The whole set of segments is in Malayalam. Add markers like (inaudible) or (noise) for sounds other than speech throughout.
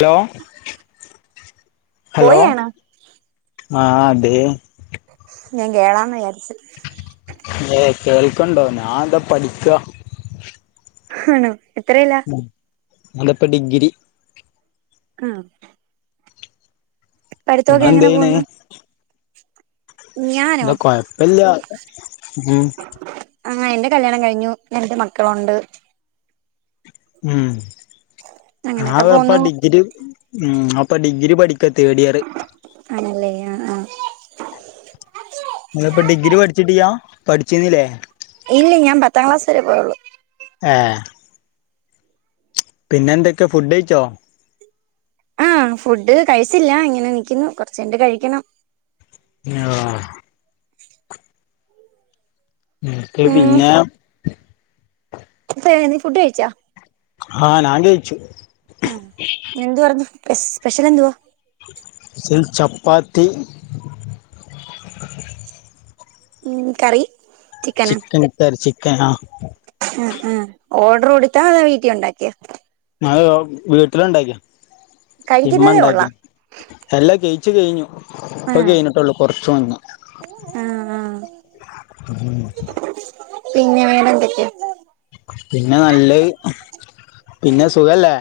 Law, hello? പോയാണോ ആഹ് അതെ ഞാൻ ഗേളാന്ന് വിചാരിച്ചു ഏ കേൾക്കണ്ടോ ഞാൻ എന്താ പഠിക്ക ആണോ എത്രല്ല മ്മ്ഹ്, ങ്ങള് പ്പ ഡിഗ്രി കാ പഠിത്തൊക്കെ നിങ്ങളെന്ത് എങ്ങനെ ചെയ്യണ് പോകുന്നു? ഞാനോ ഇന്ത കൊഴപ്പല്ല്യ ഉം. ആഹ് എന്റെ കല്യാണം കഴിഞ്ഞു രണ്ട് മക്കളുണ്ട് ഉും അങ്ങനെയൊക്കെ ആള്പ്പ പോന്നു ഡിഗ്രിം ഉം അപ്പ ഡിഗ്രി പഠിക്ക തേഡ് ഇയറ് ആണല്ലെ ആഹ് ന ഇപ്പ ഡിഗ്രി പഠിച്ചിട്ട്യാ പഠിച്ചിന്നില്ലേ ഇല്ല ഞാൻ പത്താം ക്ലാസ് വരെ പോയുള്ളൂ ഏഹ്. പിന്നെ എന്തൊക്കെയ ഫുഡ് കഴിച്ചോ ആഹ്, ഫുഡ് കഴിച്ചില്ല ഇങ്ങനെ നിക്കുന്നു, കൊറചൈനിട്ട് കഴിക്കണം. ആഹ് രത്തെ ഉം പിന്നാ ഇപ്പഴേ നീ ഫുഡ് കഴിച്ചാ? ആഹ് നാ ജയിച്ചു. ആഹ് ന്എന്ത് പറഞ്ഞു യെസ് സ്പെഷ്യൽ എന്തുവാ? (unintelligible) ചപ്പാത്തി ഉം കറി ചിക്കനിട്ട രചിക്കനാ ഉം ഉം ഓർഡർ കൊടുത്താ അതാ വീട്ടിൽ ഉണ്ടാക്കിയ? അഹ്, വീട്ടിലുണ്ടാക്കിയ ഇമ്മ കഴിക്കുന്നതേ ഉള്ളാ ണ്ടാക്കിയാ. എല്ല കയ്ച്ച് കയ്ഞ്ഞു. ഇപ്പൊ ആഹ് കയിഞ്ഞിട്ടുള്ളൂ കൊറച്ച് മുന്നേ. ആഹ് ആഹ് (unintelligible) പിന്നെ വേറെ എന്തൊക്കെയാ പിന്നെ നല്ല പിന്നെ സുഖല്ലേ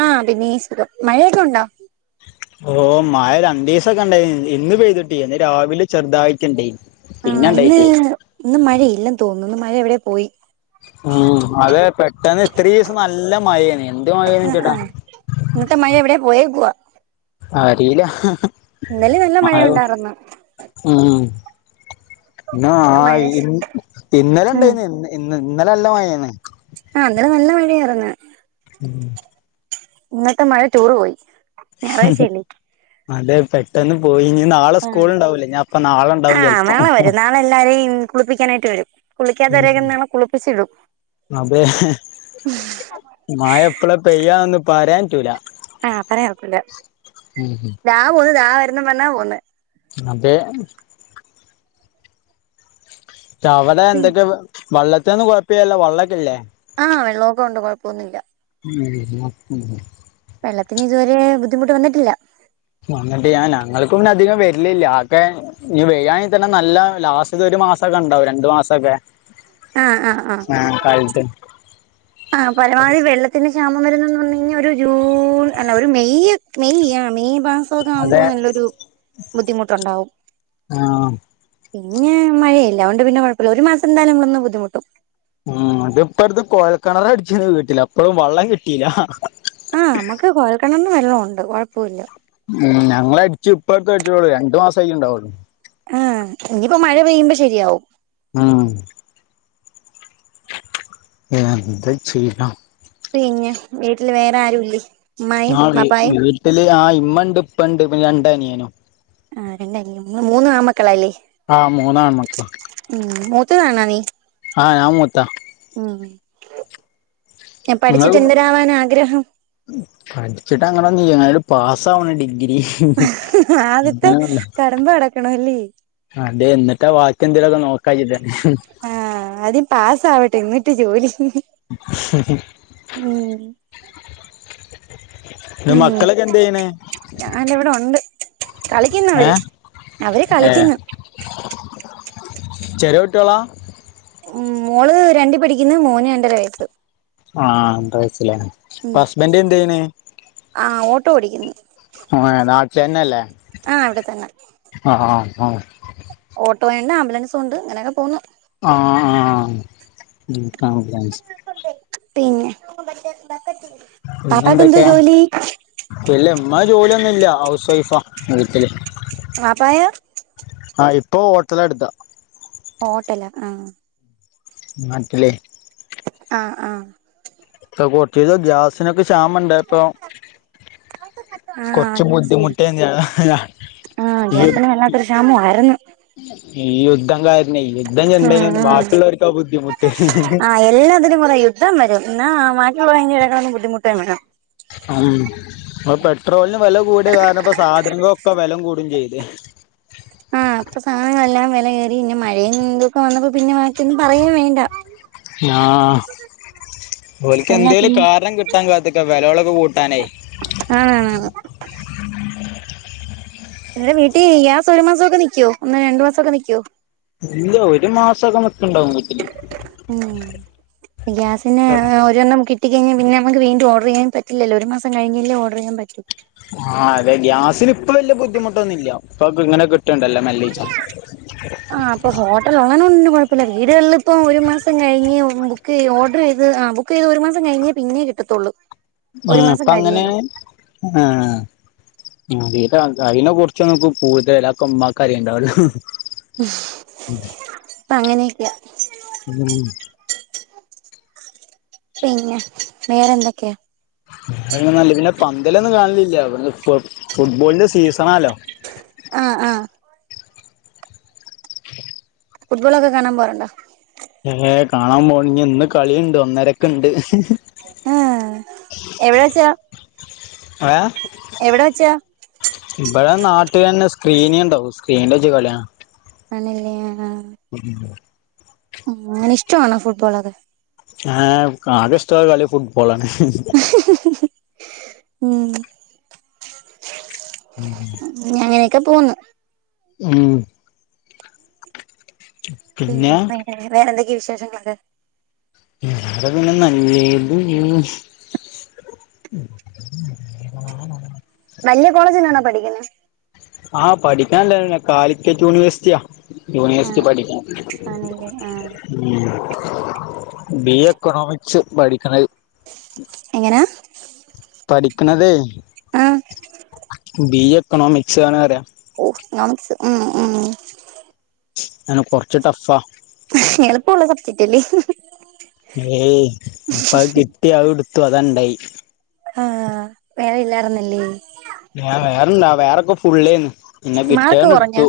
ആഹ (unintelligible) സുഖം മഴയൊക്കെ ഉണ്ടോ ഓ മായ രണ്ടു ദിവസൊക്കെ ഉണ്ടായി എന്ന് പെയ്തിട്ടില്ല രാവിലെ ചെറുതാഴട്ടുണ്ട ആഹ ഇന്ന് ഇന്ന് മഴയില്ലെന്ന് തോന്നുന്നു ഇന്ന് മഴ എവിടെയോ പോയി ഉം അതെ പെട്ടന്ന് ഇത്ര ദിവസം നല്ല മഴേനി എന്ത് മഴേന ആഹ് ചേട്ടാ ആഹ് ഇന്നത്തെ മഴ എവിടെയാ പോയേക്കുവാ ആഹ് അറിയില ഇന്നല്ലേ നല്ല മഴയ ഉണ്ടായിരുന്നു ആഹ് പിന്ന ഇന്ന് ആ മഴ ഇ ഇന്നലെ ഉം ഉണ്ടായിന്ന് ഇന്ന ഇന്ന് ഇന്നലെ ല്ല മയെന്ന്. ആഹ് (unintelligible) നല്ല മഴയായിരുന്ന് ഉം. ഇന്നത്തെ മഴ ടൂർ പോയി ഞായറാഴ്ചയല്ലേ അതെ പട്ട പെട്ടന്ന് പോയി ഇനി നാളെ സ്കൂള് ഉണ്ടാവലേ ഞ അപ്പൊ നാളുണ്ടാവും ആഹ് ചിലപ്പോം നാളെ വരും കുളിക്കാത രകുന്ന മ കുളിപ്പിച്ചിടും. അതെ, ഹേ മയ എപ്പളാ പെയ്യാന്ന് പറയാൻ റ്റൂല. ആഹ പറയാൻ കൊഴപ്പില്ലാ ഉം (unintelligible) വരുന്ന പറഞ്ഞാ പോന്ന അപേ വടെ എന്തൊക്കെ വെള്ളത്തിന്നും കുഴപ്പ്യല്ലല്ലൊ വള്ളക്കെല്ലേ? ആഹ് വെള്ളമൊക്കെ ഉണ്ട് കുഴപ്പൊന്നുമില്ല (unintelligible) വെള്ളത്തിന് ഇതുവരെ ബുദ്ധിമുട്ട് വന്നിട്ടില്ല. അങ്ങിട്ട് ഞാ ഞങ്ങൾക്കൊന്ന് അധികം വര്ലില്ല ആക്കെ ഇനി വെയ്യൻ തന്നെ നല്ല ലാസ്റ്റ് ഒരു മാസൊക്കെ ഉണ്ടാവും രണ്ടു മാസൊക്കെ ആഹ് ആഹ് ആഹ് ആഹ്, കാലത്ത് ആഹ്, പരമാവധി വെള്ളത്തിന്ന് ക്ഷാമം വരുന്നന്ന് പറഞ്ഞു കഴിഞ്ഞ ഒരു ജൂൺ അല്ല ഒരു മെയ്യ് മെയ് ആ മെയ് വ പുആവുമ്പോ അതെ നല്ലൊരു ബുദ്ധിമുട്ടുണ്ടാവും ആഹ് പിന്നെ മഴയില്ലതുകണ്ട് പിന്നെഴപ്പമില്ല ഒരു മാസംന്തായാലും നമ്മളൊ ബുദ്ധിമുട്ടും ഉം ഇതിപ്പോ അടുത്ത് കോയൽക്കിണറ അടിച്ചന്ന് വീട്ടില അപ്പഴും വെള്ളം കിട്ടിയില്ല ആഹ നമുക്ക് കോഴൽക്കിണറിലു വെള്ള ഉണ്ട് കുഴപ്പമില്ല ഉം ഞങ്ങൾടിച്ച ഇപ്പപ്പോഴത്ത അടിച്ചോളൂ രണ്ടു മാസംമായിക്ക ഉണ്ടാവൂ ഏഹ് ഇനിയിപ്പോ മഴ പെയ്യുമ്പോ ശരിയാവും ഉം ന്ത് ചെയ്യാ പിന്നെ വീട്ടിൽ വേറാരൂല്ലേ ഉമ്മായും വാപ്പായും ട്ട്ല് ആഹ് ഇമ്മണ്ട് ഇപ്പണ്ട് പിന്നെ രണ്ടനിയനും ആ രണ്ടല്ല ഇങ്ങള് മൂന്നാമക്കളാല്ലേ. ആഹ് മോനാണ് ഇമ്മക്ക് ആഹ ഞാ മൂത്ത ഹും എ നിങ്ങള് പഠിച്ചിട്ട് എന്തിരാവാനാ ആഗ്രഹം? പഠിച്ചിട്ട് അങ്ങനെ നിങ്ങിയലും പാസ്സാവണ് ഡിഗ്രി ആദ്യത്തെ അങ്ങനെ പറ കടമ്പ കടക്കണല്ലേ അതെ ന്നിട്ടാ വാക്കിന്തേലക്കെ നോക്കാചിട്ടാണ്. ആഹ ആദ്യം പാസ്സാവട്ടെ എന്നിട്ട് ജോലി (unintelligible) ഉഹും ന്നെ മക്കളോക്കെ എന്ത്യ്യ്ണ്. ഞാന ഇവിടെ ഉണ്ട് കളിക്കുന്നവര് ഏഹ് അവര് ഏഹ് കളിക്കുന്നു ചെറിയ കുട്ട്യാള ഉം, മോള് രണ്ട് പടിക്കുന്നു മോന് രണ്ടര വയസ്സ്. ആഹ (unintelligible) അപ്പൊ ഉം ഹസ്ബന്റ് എന്ത് ചെയ്യണ് ആഹ് ഓട്ടോ ഓടിക്കുന്നു (unintelligible) നാട്ടിലന്നെല്ലേ? ആഹ് അവിടെ തന്നെ. അ അ അ ആഹ്. ഓട്ടോ ഉണ്ട് ആംബുലൻസോ ഉണ്ട് ഇങ്ങനെയൊക്കെ പോകുന്നു ആഹ് ആഹ് പിന്നെ പാപ്പാക്ക് എന്തോ പിന്നെന്തൊക്കെ ജോലി ഇല്ല ഇമ്മ ജോലിയൊന്നുല്യ ഹൗസ് വൈഫാ വീട്ടില് വാപ്പായാ. ആഹ്, ഇപ്പൊ ഹോട്ടല ടുത്താ. ഹോട്ടല ആഹ് നാട്ടില്. ആഹ് ആഹ് പോ കോർച്ചിസം ഗ്യാസിനൊക്കെ ക്ഷാമം ണ്ടായപ്പൊ ആഹ് കുറച്ച് ബുദ്ധിമുട്ടിയ ഞാനാ ആഹ ഗ്യാസിന് വല്ലാത്തൊരു ക്ഷാമമായിരുന്നു ഈ യുദ്ധങ്കാരണെ ഉം ഉഹും ആഹ് എല്ലാതിനും പറയും. ഇതം വരും എന്നാ ബാക്കിയൊള്ള കയിഞ്ഞ് ഇടക്കളൊന്നും ബുദ്ധിമുട്ടാണ് ആ അപ്പ പെട്രോളിന് വില കൂടിയ കാരണം ഇപ്പ സാധനങ്ങൊക്കെ വെലം കൂടയും ചെയ്ത് ആഹ് അപ്പൊ സാധനങ്ങളെല്ലാം വില കയറി ഇന്ന മഴ ഇന്തൊക്കെ വന്നപ്പോ പിന്നെ ബാക്കിയൊന്നും പറയും വേണ്ട ആ ഒല്ക്ക് എന്തേലും എല്ലാത്തിനും കാരണം കിട്ട ട്ടാൻ കാത്ത്ക്ക വിലോളൊക്ക കൂട്ടാനേ ആണണ ണ് നിങ്ങടെ വീട്ടിൽ ഗ്യാസ് ഒരു മാസൊക്കെനിക്ക്യോ ഒന്ന് രണ്ടു മാസൊക്കെ നിക്യോ? ഇല്ല ഒരു മാസൊക്ക നിക്ക്ണ്ടാവും വിട്ടില്. ഉും ഗ്യാസിന് ഒരോണ്ണം കി കിട്ടിക്കഴിഞ്ഞാ പിന്ന നമുക് വീണ്ട ഓർഡർചെയ്യാൻ പറ്റില്ലല്ലോ ഒരു മാസം കഴിഞ്ഞില്ലേ ഓർഡർചെയ്യൻറ്റി ആഹ് അതെ ഗ്യാസിന് ഇപ്പൊ വല്യ ബുദ്ധിമുട്ടൊന്നുല്ല. ഇപ്പൊ ഇങ്ങനെ കിട്ട്ണ്ടല്ലോ മെല്ലിച്ച. ആഹ് അപ്പൊ ഹോട്ടലുള്ളെനോടങ്ങനെ കൊഴപ്പല്ല വീടുകളില്പ്പം ഒരു മാസം കഴിഞ്ഞ് ബുക്ക് ഓർഡർ ചെയ്ത് ആ ബു ക്ക്യ്ത് ഒരു മാസം കഴിഞ്ഞേ പിന്നെ കിട്ടത്തുള്ളൂ. ആ ഒരു മാസം പ്പഅങ്ങനെ? കഴിയണം ആ ആദ്യയിട്ടാ അതിനെ കുറിച്ച് ഒന്നും നമക്ക് കൂടുതലക്കെമ്മ ആയിരിക്കും ഉണ്ടാവല്ലോ (unintelligible) പ്പഅങ്ങനെക്ക്യ ഉം (inaudible) പിന്നെ വേറെന്തൊക്കെ? (unintelligible) പിന്നെ പന്തലൊന്നും കാണലില്ല ഫുട്ബോളിന്റെ സീസണാല്ലോ ആ ആഹാ (inaudible) ഫുട്ബോളൊക്കെ കാണാൻ പോറണ്ടോ? ഏഹ് കാണാൻ പോണ ഇന്ന് കളിണ്ട് ഒന്നരക്ക് ണ്ട് ഹം എവിടെ വച്ചാ എവിടാ വച്ചാ? ഇപടെ നാട്ടിൽന്നെ സ്ക്രീന്യംണ്ടാവും സ്ക്രീൻ്റെച്ച് കളിയാണ്. ആണല്ലേ? ആഹ ആഹ (inaudible) ഉമ് ഞാന ഇഷ്ടണോ ഫുട്ബോൾ ഒക്കെ ആഹ ക്ക് അകെ ഇസ്‌റ്റാകല് ഫുട്ബോളാണ്. ഹും ഹും ഉമ് ഉം ഉം (inaudible) ഞ അങ്ങനെയൊക്കെ പോന്നു. ഹും പിന്നെ വേ വേറെന്തൊക്കെയും വിശേഷങ്ങളൊക്കെ? (unintelligible) (unintelligible) വല്ല്യ കോളേ ജിലാണോ പഠിക്കുന്ന ആഹ് പഠിക്കാനല്ലെ കാലിക്കറ്റ് യൂണിവേഴ്സിറ്റിയാ യൂണിവേഴ്സിറ്റി ആഹ് പഠിക്കണം ആണല്ലേ ആഹ് ബി, എക്കോണോമിക്സ് പഠിക്കണത്. എങ്ങനാ? പഠിക്ക്ണതെയ് ആഹ ബീ എ ഒക്കണോ മിക്സ് ആണ പറയാ ഓഹ നാമിക്‌സ് ഉം ഉം ആഹ് കൊർച്ച് ടഫാ എളുപ്പള്ള സബ്ജറ്റ് അല്ലെ? ഏയ് പ്പഅ്കിട്ടി അഅ്ട്ത്തു അതാണ്ടായി ആഹ് വേറെ ഇല്ലാർന്നില്ലേ ഞാ വേറെണ്ടാ വേറെക്കെ ഫുള്ളേന്നു പിന്നെ മാർക്ക് കുറഞ്ഞോ വിറ്റേന്നടുത്തു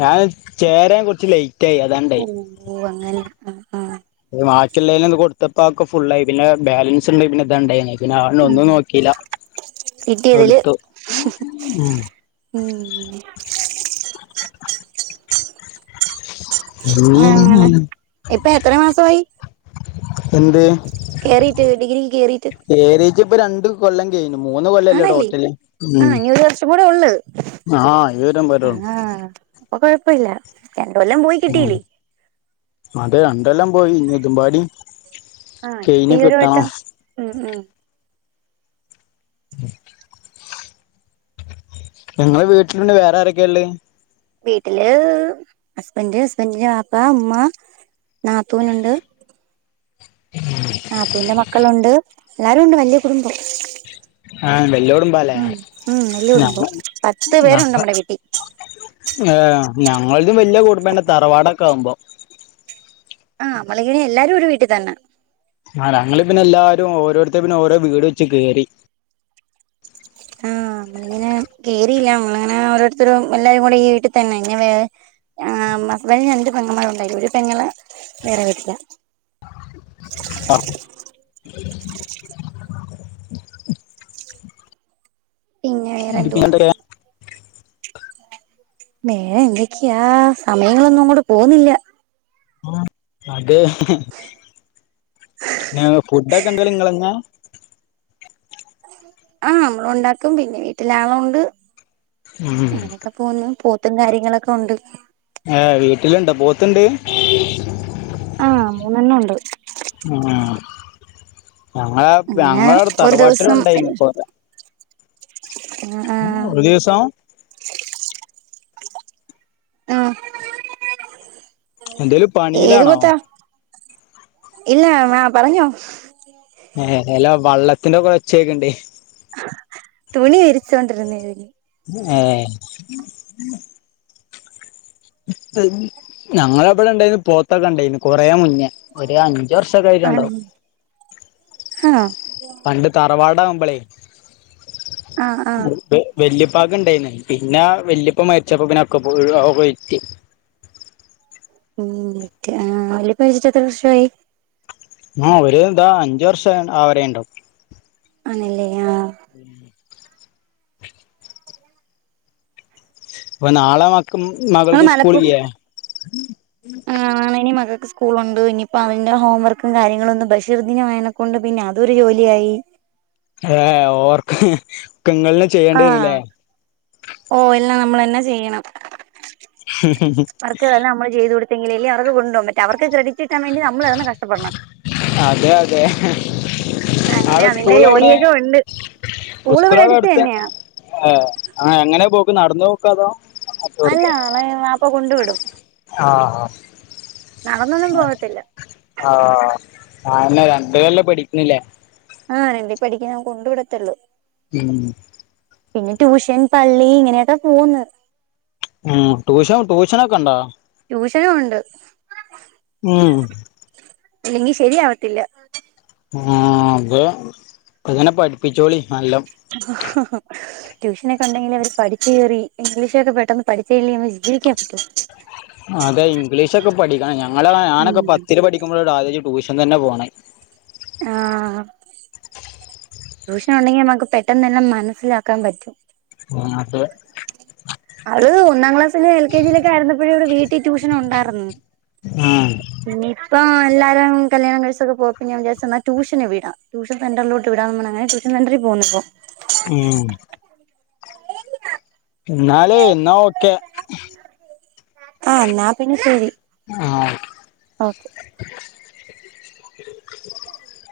ഞാൻ ചേരാൻ കുറച്ച് ലേറ്റ്യയി. ഓഹ് ഓഹ് അങ്ങനെ ആഹ് ആഹ് ത് ബാക്കിയുള്ളാലും കൊടുത്തപ്പ ഒക്കെ ഫു ആയി പിന്നെ ബാലൻസ് ഉണ്ട് പിന്നെ ഇതാണ്ടായിനി പിന്നെ അണ്ട് ഉം ഒന്നും നോക്കിയില്ല. കിട്ടിയതില് അഹ്എടുത്തു ഉും ഉമ് അങ്ങനെ ഇപ്പൊ എത്ര മാസുവായി? എന്ത് കേറിട്ട് ഡിഗ്രി കേറിയിട്ട് ഏത് ജ്പ്പ രണ്ട് കൊല്ലം കയിഞ്ഞു മൂന്ന് കൊല്ലല്ലേ ആണല്ലേ ടോട്ടല് ആഹ് ഇനി ഒരു വർഷം കൂടെ ഉള്ള് ഉ ആഹ് ഇവരം വരും പ്പൊകൊഴപ്പമില്ല രണ്ട് കൊല്ലം പോയി ഉം കിട്ടീലെ അതെ രണ്ടെല്ലാം പോയി ഇതുംമ്പാടി - ആഹ് ഇപ്പ ഈ ഒരു വട്ടം ഉം ഉ (unintelligible) ഞങ്ങള് വീട്ടിലുണ്ട് വേറെ ആരൊക്കെയള്ളേ വീട്ടില് ഹസ്ബൻ്റ്, ഹസ്ബൻ്റ് ന്റെ വാപ്പ, ഉമ്മ, നാത്തൂനുണ്ട്. (inaudible) നാതൂന്റെറെ മക്കളുണ്ട്. എല്ലാരും ഉണ്ട് വല്യയ കുടുംബം. ആഹ് വെല്ലോടുമ്പാലേ ഉം ഉും വല്ല്യടുമ്പം പത്ത് പേരു ഉണ്ട് നമ്മടെ വീട്ടിൽ ആഹാ ഞങ്ങതും വല്യകുടുബന്നെ തറവാടൊക്കെ ആവുമ്പോ ആ പ്പല്ലെങ്ങി എല്ലാരും ഒരു വീട്ടിൽ തന്നെ ആ ഞങ്ങള് പിന്നെ എല്ലാരുംഓരോരുത്ത പിന്നെ ഓരോ വീട് വെച്ച് കേറി. ആഹാ നമ്മളിങ്ങനെ കേറിയില്ല നമ്മളിങ്ങനെ ഓരോരുത്തരു എല്ലാവരും കൂടെ ഈ വീട്ടിൽ തന്നെ ഇങ്ങ വ ആ മസ്ബൻ്റിന് രണ്ടു പെങ്ങന്മാരുണ്ട് അയ്ല് ഒരു പെങ്ങള് വേറെ വീട്ടില്ല ആഹ് പിന്നെ വേറെന്തുവാ? വെറെ എന്തൊക്കെയാ സമയങ്ങളൊന്നും അങ്ങോട്ട് പോകുന്നില്ല ആ അതെ ഹ് ഹെ നെ ഫുഡൊക്കെ എന്തലും നിങ്ങളന്നാ ആഹ മ്മള് ഉണ്ടാക്കും പിന്നെ വീട്ടില് ആളോണ്ട് ഉം അങ്ങനെയൊക്കെ. പോന്നും പോത്തും കാര്യങ്ങളൊക്കെ ഉണ്ട്. ഏഹ് വീട്ടില ഇണ്ട് പോത്തുണ്ട് ആഹ് മൂന്നെണ്ണം ഉണ്ട് ആഹ് ഞങ്ങളെ അങ്ങനെ ഞങ്ങളടെ ഒരു തറവാട്ടിലും ദിവസം ഉണ്ടായിരുന്നു ഇപ്പൊ (inaudible) ഒരീസം ആഹ എന്തേലും ഏത് പണിയിലാണോ പോത്താ? ഇല്ല മാം പറഞ്ഞോ. ഏ എല്ല വെള്ളത്തിന്റെക്ക ഉച്ചയൊക്കണ്ട് തുണി വരിച്ചോണ്ട് ര്ന്നനി എഏ (inaudible) ഞാങ്ങളെ പടെണ്ടായിന്ന് പോത്തൊക്കെണ്ടായിന്ന് കൊറേ മുന്നേ ഒര്അഞ്ച് ആണ ആഹ പണ്ട് തറവാടാവുമ്പളേ? ആഹ് ആഹ് പേ വല്യപ്പാക് ഇണ്ടായിന്ന് പിന്നെ വല്യപ്പ മരിച്ചപ്പോ പിന്ന (unintelligible) ഉും നിക് ആ വല്ല്യിപ്പമരിച്ച് എത്ര വർഷമായി ആഹ് ഒര് താ അഞ്ച് വർഷം- ആവാരായിണ്ടാവും. ആണല്ലേ ഏയ്ന്നോ ഉം (unintelligible) ഇപ്പ നാളെമ ആഹ മലപ്പുറത്ത് (inaudible) ആണ് നി മകൾക്ക് സ്കൂളുണ്ട്. ഇനിയിപ്പോ അയിന്റെ ഹോംവർക്കും കാര്യങ്ങളൊന്നും ബഷീർദിനായേനെക്കൊ കൊണ്ട് പിന്നെ അതൊരു ജോലിയായി ഏഹ് ഓർക്ക്ക്ക്ങ്ങള് ആഹ് ഓ എല്ലാം നമ്മളെന്നെ ചെയ്യണം. മറക്കന്നെമ്മയി ചെയ്ത്കൊടുത്തെങ്കിലല്ലേ അവർക്ക് കൊണ്ടോകാൻ പറ്റൂ അവൃക്ക് ക്രെഡറ്റ് കിട്ടിൻ വേണ്ടി നമ്മള് കടന്ന് കഷ്ടപ്പെടണം. അതെ അതെ അങ്ങനെ ആളെ അതിന്റെ സ്കൂളെവടേ ജോലിയൊക്കെ ഉണ്ട് സ്കൂള് ഇവിടെ അടുത്ത് സ്കൂളവിടെടുത്ത തന്നെയാ അയെ ആ എങ്ങനേപോക്ക് നടന്ന് പോക്കോ അതോ അല്ല നളെ ആപ്പ കൊണ്ടു വിടും ആഹ ആ നടന്നൊന്നും പോകത്തില്ല ആഹ് അയന്നെ രണ്ട്ലല്ലേ പടിക്ക്ണ്ല്ലേ ആഹ് രണ്ടി പഠിക്ക്ണ് ഞാൻ കൊണ്ട് വിടത്തൊള്ളൂ. എ (unintelligible) പിന്നെ ട്യൂഷൻ, പള്ളി ഇങ്ങനെയൊക്കെ പോക്ന്ന് ഉം ട്യൂഷൻ ട്യൂഷനൊക്കെണ്ടോ ട്യൂഷനോവ്ണ്ട് ഉം ഇല്ലെങ്കി ശരിയാവത്തില്ല ആഹ് അതെ അങ്ങനെ പഠിപ്പിച്ചോളി നല്ലം (unintelligible) ട്യൂഷനൊക്കെ ഉണ്ടെങ്കിൽ അവര് പഠിച്ച് കേറി ഇംഗ്ലീഷൊക്കെ പെട്ടെന്ന് പഠിച്ചി ല്ലെങ്കി നമുക്ക് വിജീവിക്കാൻ പറ്റോ അതെ ഇംഗ്ലീഷൊക്കെ പഠിക്കണം. ഞങ്ങള ഞാനൊക്കെ ഉം പത്തിൽ പഠിക്കുമ്പോഴോ ആദ്യയിട്ട് ട്യൂഷൻ തന്നെ പോണേ ആഹ്. ട്യൂഷനുണ്ടെങ്കി നമക്ക് പെട്ടെന്നെന്നെ മനസ്സിലാക്കാൻ പറ്റും. (unintelligible) അവരള് ഒന്നാം ക്ലാസ്സില് എൽ കെ ജിയിലൊക്കെ ആരുന്നപ്പോഴും ഇവിടെ വീട്ടിൽ ട്യൂഷൻ ഉണ്ടായിരുന്നു (unintelligible) നിപ്പ പിള്ളേരേം കല്യാണം കഴിച്ചൊക്കെ പോയപ്പോ പിന്നെ ഞാ വിചാരിച്ചുന്നാ ടൂഷന് വിടാം. ട്യൂഷൻസെന്ററിലോട്ട് വിടാന്നും പറഞ്ഞ് ങ്ങനെ ട്യൂഷ സെൻ്ററിൽ പോവുന്നുപ്പോ. ഉം എന്നാല എന്നാ ഓക്കെ ആഹ് ന്നാ പിന്നെ ശരി ആഹ് ഓക്കെ (inaudible)